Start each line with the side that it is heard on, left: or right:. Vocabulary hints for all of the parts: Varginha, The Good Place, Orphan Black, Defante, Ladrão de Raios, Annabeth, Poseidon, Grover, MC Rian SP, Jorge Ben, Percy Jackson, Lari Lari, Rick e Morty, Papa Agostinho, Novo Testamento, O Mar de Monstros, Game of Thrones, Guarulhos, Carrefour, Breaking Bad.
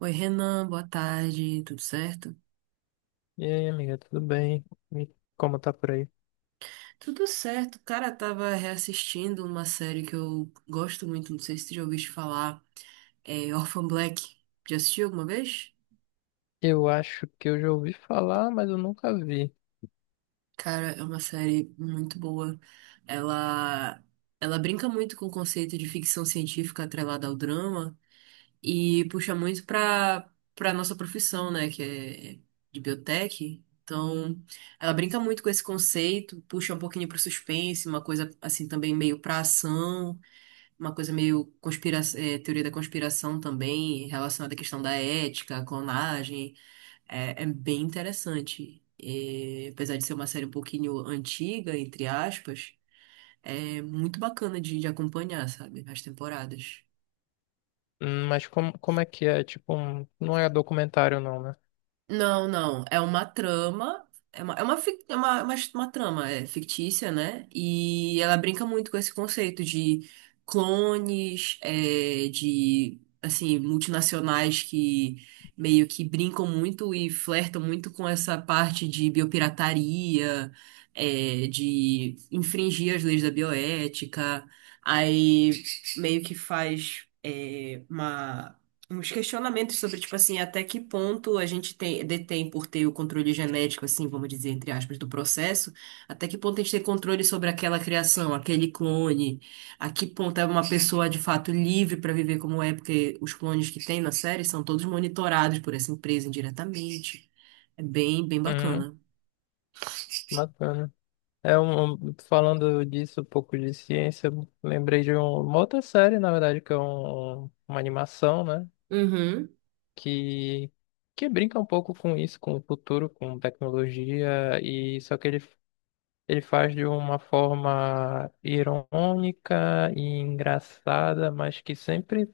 right: Oi, Renan, boa tarde, tudo certo?
left: E aí, amiga, tudo bem? E como tá por aí?
right: Tudo certo, cara, tava reassistindo uma série que eu gosto muito, não sei se tu já ouviste falar, é Orphan Black. Já assistiu alguma vez?
left: Eu acho que eu já ouvi falar, mas eu nunca vi.
right: Cara, é uma série muito boa. Ela, ela brinca muito com o conceito de ficção científica atrelada ao drama. E puxa muito para nossa profissão, né, que é de biotech. Então, ela brinca muito com esse conceito, puxa um pouquinho para o suspense, uma coisa assim também meio para ação, uma coisa meio conspira teoria da conspiração também, relacionada à questão da ética, à clonagem. É, é bem interessante. E, apesar de ser uma série um pouquinho antiga, entre aspas, é muito bacana de acompanhar, sabe, as temporadas.
left: Mas como é que é? Tipo, um, não é documentário não, né?
right: Não, não. É uma trama. É uma, fic- é uma trama é, fictícia, né? E ela brinca muito com esse conceito de clones, é, de, assim, multinacionais que meio que brincam muito e flertam muito com essa parte de biopirataria, é, de infringir as leis da bioética. Aí meio que faz, é, uma uns questionamentos sobre, tipo assim, até que ponto a gente tem, detém por ter o controle genético, assim, vamos dizer, entre aspas, do processo, até que ponto a gente tem controle sobre aquela criação, aquele clone, a que ponto é uma pessoa de fato livre para viver como é, porque os clones que tem na série são todos monitorados por essa empresa indiretamente. É bem, bem
left: Uhum,
right: bacana.
left: bacana. É falando disso, um pouco de ciência, eu lembrei de uma outra série, na verdade, que é uma animação, né?
right: Uhum.
left: Que, que brinca um pouco com isso, com o futuro, com tecnologia, e só que ele faz de uma forma irônica e engraçada, mas que sempre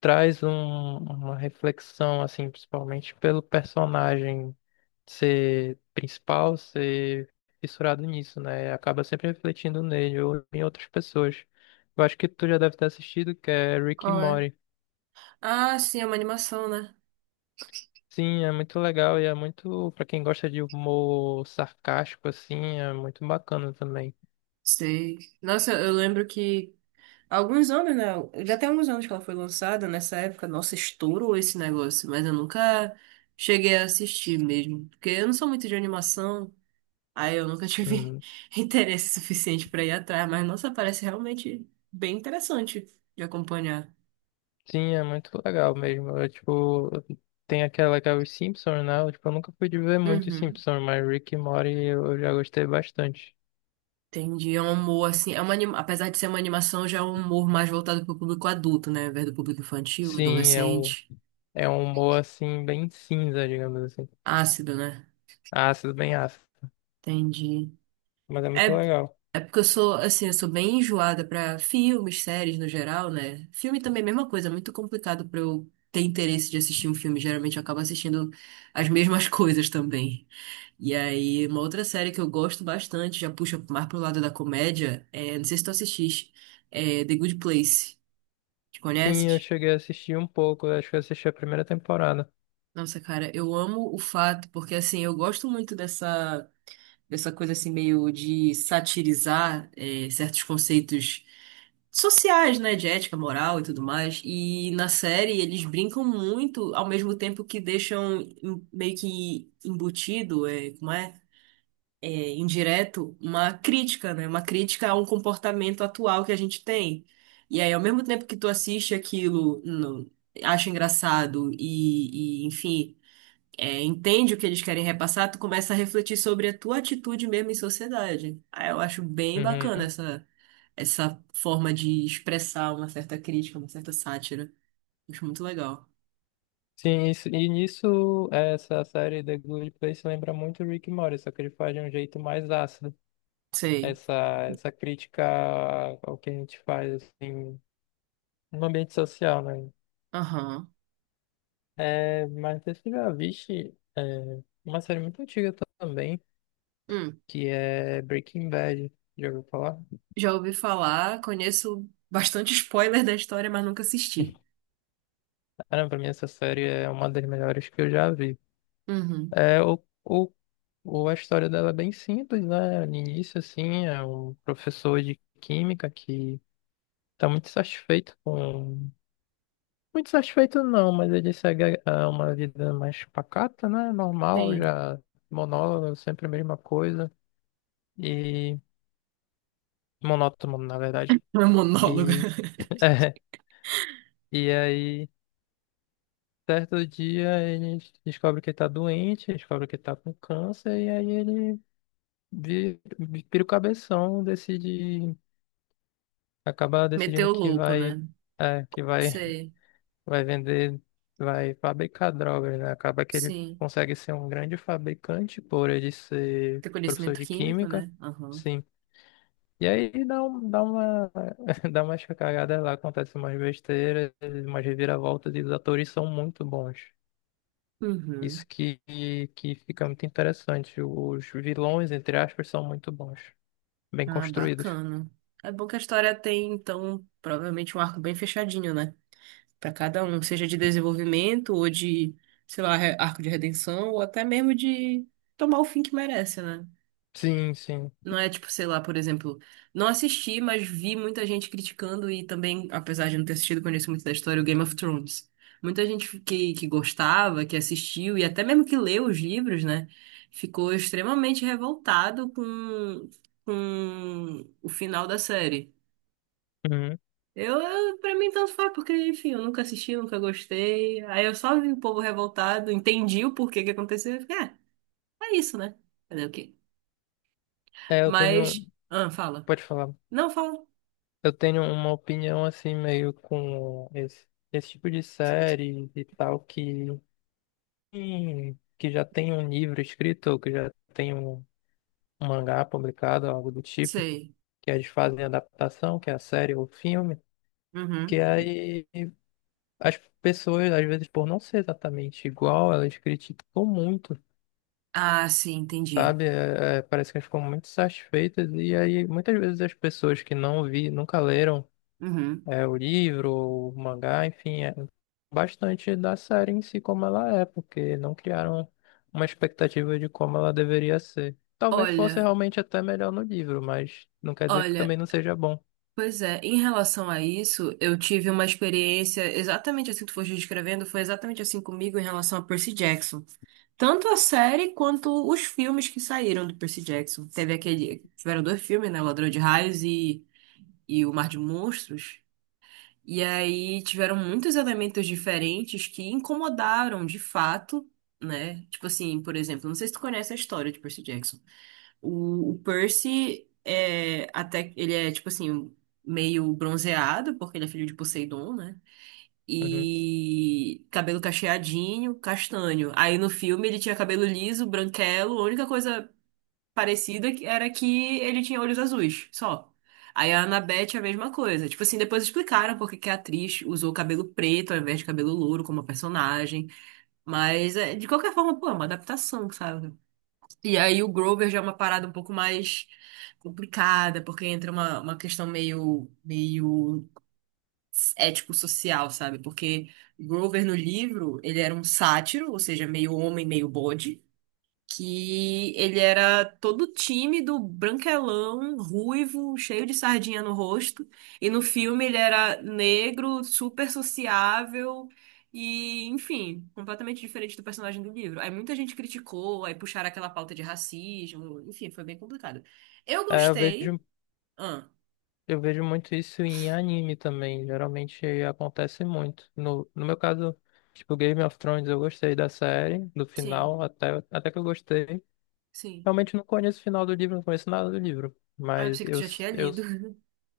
left: traz uma reflexão, assim, principalmente pelo personagem ser principal, ser fissurado nisso, né? Acaba sempre refletindo nele ou em outras pessoas. Eu acho que tu já deve ter assistido, que é Rick e
right: Qual é?
left: Morty.
right: Ah, sim, é uma animação, né?
left: Sim, é muito legal e é muito, pra quem gosta de humor sarcástico, assim, é muito bacana também.
right: Sei. Nossa, eu lembro que há alguns anos, né? Já tem alguns anos que ela foi lançada, nessa época, nossa, estourou esse negócio, mas eu nunca cheguei a assistir mesmo, porque eu não sou muito de animação, aí eu nunca tive
left: Hum.
right: interesse suficiente pra ir atrás, mas nossa, parece realmente bem interessante de acompanhar.
left: Sim, é muito legal mesmo. É, tipo, tem aquela que é os Simpsons, né? Eu, tipo, eu nunca fui de ver muito
right: Uhum.
left: Simpsons, mas Rick e Morty eu já gostei bastante.
right: Entendi, é um humor assim, é uma, apesar de ser uma animação, já é um humor mais voltado pro público adulto, né, ao invés do público infantil,
left: Sim, é
right: adolescente,
left: é um humor assim, bem cinza, digamos assim.
right: ácido, né?
left: Ácido, bem ácido.
right: Entendi.
left: Mas é muito
right: É,
left: legal.
right: é porque eu sou, assim, eu sou bem enjoada pra filmes, séries no geral, né? Filme também é a mesma coisa, é muito complicado pra eu ter interesse de assistir um filme. Geralmente eu acabo assistindo as mesmas coisas também. E aí, uma outra série que eu gosto bastante, já puxa mais pro lado da comédia, é, não sei se tu assististe, é The Good Place. Te
left: Sim, eu
right: conheces?
left: cheguei a assistir um pouco, acho que eu assisti a primeira temporada.
right: Nossa, cara, eu amo o fato, porque assim, eu gosto muito dessa. Essa coisa assim meio de satirizar certos conceitos sociais, né, de ética, moral e tudo mais. E na série eles brincam muito, ao mesmo tempo que deixam meio que embutido, é, como é? É, indireto, uma crítica, né? Uma crítica a um comportamento atual que a gente tem. E aí, ao mesmo tempo que tu assiste aquilo, acha engraçado e, enfim é, entende o que eles querem repassar, tu começa a refletir sobre a tua atitude mesmo em sociedade. Aí eu acho bem bacana
left: Uhum.
right: essa, essa forma de expressar uma certa crítica, uma certa sátira. Acho muito legal.
left: Sim, isso, e nisso, essa série The Good Place lembra muito Rick e Morty, só que ele faz de um jeito mais ácido
right: Sei.
left: essa, essa crítica ao que a gente faz, assim, no ambiente social, né?
right: Aham.
left: É, mas você já viste uma série muito antiga também,
right: Hum.
left: que é Breaking Bad. Já ouviu falar?
right: Já ouvi falar, conheço bastante spoiler da história, mas nunca assisti.
left: Cara, pra mim essa série é uma das melhores que eu já vi.
right: Uhum.
left: É, a história dela é bem simples, né? No início, assim, é um professor de química que tá muito satisfeito com... Muito satisfeito não, mas ele segue uma vida mais pacata, né? Normal,
right: Sim.
left: já monólogo, sempre a mesma coisa. E monótono, na verdade.
right: Não é um monólogo.
left: E, é, e aí, certo dia, ele descobre que ele tá doente, descobre que ele tá com câncer, e aí ele vira o cabeção, decide, acaba
right: Meteu
left: decidindo
right: o
left: que
right: louco,
left: vai,
right: né?
left: que vai,
right: Sei.
left: vai vender, vai fabricar drogas, né? Acaba que ele
right: Sim.
left: consegue ser um grande fabricante por ele ser
right: Tem
left: professor
right: conhecimento
left: de
right: químico,
left: química.
right: né? Aham.
left: Sim. E aí dá uma dá umas cagadas lá, acontece umas besteiras, umas reviravoltas e os atores são muito bons.
right: Uhum.
left: Isso que fica muito interessante. Os vilões, entre aspas, são muito bons, bem
right: Ah,
left: construídos.
right: bacana. É bom que a história tem, então, provavelmente um arco bem fechadinho, né? Pra cada um, seja de desenvolvimento ou de, sei lá, arco de redenção, ou até mesmo de tomar o fim que merece, né?
left: Sim, sim.
right: Não é tipo, sei lá, por exemplo, não assisti, mas vi muita gente criticando e também, apesar de não ter assistido, conheço muito da história, o Game of Thrones. Muita gente que gostava, que assistiu e até mesmo que leu os livros, né, ficou extremamente revoltado com o final da série.
left: Uhum.
right: Eu, pra mim, tanto faz, porque, enfim, eu nunca assisti, nunca gostei. Aí eu só vi o povo revoltado, entendi o porquê que aconteceu e fiquei, é, é isso, né? Fazer o quê?
left: É, eu tenho,
right: Mas, ah, fala.
left: pode falar.
right: Não, fala.
left: Eu tenho uma opinião assim meio com esse tipo de série e tal que já tem um livro escrito ou que já tem um mangá publicado, algo do tipo.
right: Sei.
left: Que eles fazem adaptação, que é a série ou o filme,
right: Uhum.
left: que aí as pessoas, às vezes, por não ser exatamente igual, elas criticam muito,
right: Ah, sim, entendi.
left: sabe? Parece que elas ficam muito satisfeitas, e aí muitas vezes as pessoas que não vi, nunca leram
right: Uhum.
left: o livro, ou o mangá, enfim, é bastante da série em si como ela é, porque não criaram uma expectativa de como ela deveria ser. Talvez fosse
right: Olha,
left: realmente até melhor no livro, mas não quer dizer que
right: olha,
left: também não seja bom.
right: pois é, em relação a isso, eu tive uma experiência exatamente assim que tu foste descrevendo, foi exatamente assim comigo em relação a Percy Jackson. Tanto a série quanto os filmes que saíram do Percy Jackson. Teve aquele, tiveram dois filmes, né, Ladrão de Raios e O Mar de Monstros. E aí tiveram muitos elementos diferentes que incomodaram de fato, né? Tipo assim, por exemplo, não sei se tu conhece a história de Percy Jackson. O Percy é até ele é tipo assim meio bronzeado porque ele é filho de Poseidon, né?
left: Uhum.
right: E cabelo cacheadinho, castanho. Aí no filme ele tinha cabelo liso, branquelo. A única coisa parecida era que ele tinha olhos azuis, só. Aí a Annabeth é a mesma coisa. Tipo assim, depois explicaram porque que a atriz usou cabelo preto ao invés de cabelo louro como personagem. Mas é, de qualquer forma, pô, é uma adaptação, sabe? E aí o Grover já é uma parada um pouco mais complicada, porque entra uma questão meio ético-social, sabe? Porque o Grover no livro, ele era um sátiro, ou seja, meio homem, meio bode que ele era todo tímido, branquelão, ruivo, cheio de sardinha no rosto. E no filme ele era negro, super sociável e, enfim, completamente diferente do personagem do livro. Aí muita gente criticou, aí puxaram aquela pauta de racismo, enfim, foi bem complicado. Eu
left: É, eu
right: gostei.
left: vejo
right: Ah,
left: Eu vejo muito isso em anime também. Geralmente acontece muito. No meu caso, tipo Game of Thrones, eu gostei da série, do
right: sim,
left: final, até que eu gostei.
right: sim.
left: Realmente não conheço o final do livro, não conheço nada do livro.
right: Ah, eu pensei que tu já tinha lido.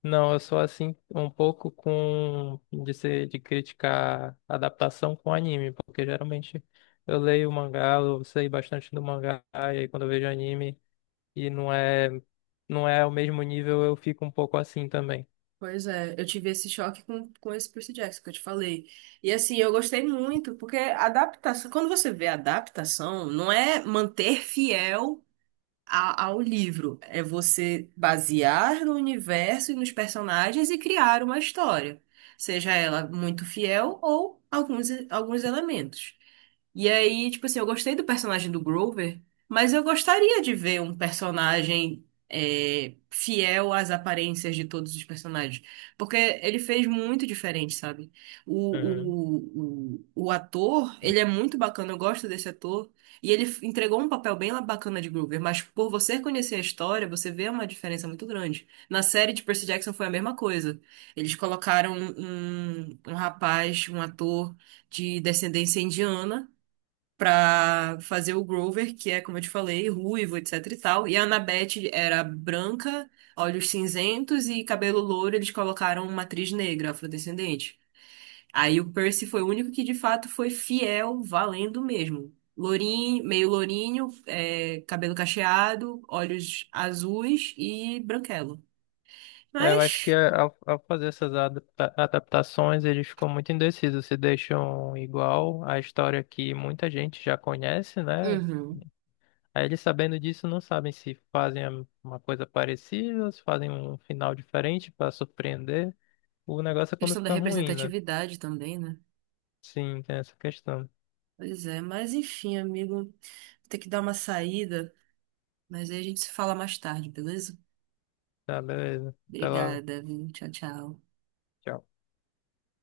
left: Não, eu sou assim um pouco com de ser, de criticar adaptação com anime, porque geralmente eu leio o mangá, eu sei bastante do mangá, e aí quando eu vejo anime e não é o mesmo nível, eu fico um pouco assim também.
right: Pois é, eu tive esse choque com esse Percy Jackson que eu te falei. E assim, eu gostei muito, porque adaptação, quando você vê adaptação, não é manter fiel ao livro, é você basear no universo e nos personagens e criar uma história, seja ela muito fiel ou alguns, alguns elementos. E aí, tipo assim, eu gostei do personagem do Grover, mas eu gostaria de ver um personagem é, fiel às aparências de todos os personagens. Porque ele fez muito diferente, sabe? O, o ator, ele é muito bacana, eu gosto desse ator. E ele entregou um papel bem bacana de Grover, mas por você conhecer a história, você vê uma diferença muito grande. Na série de Percy Jackson foi a mesma coisa. Eles colocaram um, um rapaz, um ator de descendência indiana pra fazer o Grover, que é, como eu te falei, ruivo, etc e tal. E a Annabeth era branca, olhos cinzentos e cabelo louro, eles colocaram uma atriz negra, afrodescendente. Aí o Percy foi o único que de fato foi fiel, valendo mesmo. Lourinho, meio lourinho, é, cabelo cacheado, olhos azuis e branquelo.
left: É, eu acho que
right: Mas,
left: ao fazer essas adaptações, eles ficam muito indecisos, se deixam igual a história que muita gente já conhece, né?
right: uhum,
left: Aí eles sabendo disso não sabem se fazem uma coisa parecida, se fazem um final diferente para surpreender. O negócio é quando
right: questão da
left: fica ruim, né?
right: representatividade também, né?
left: Sim, tem essa questão.
right: Pois é, mas enfim, amigo, vou ter que dar uma saída. Mas aí a gente se fala mais tarde, beleza?
left: Tá, beleza. Até logo.
right: Obrigada, viu? Tchau, tchau.
left: Tchau.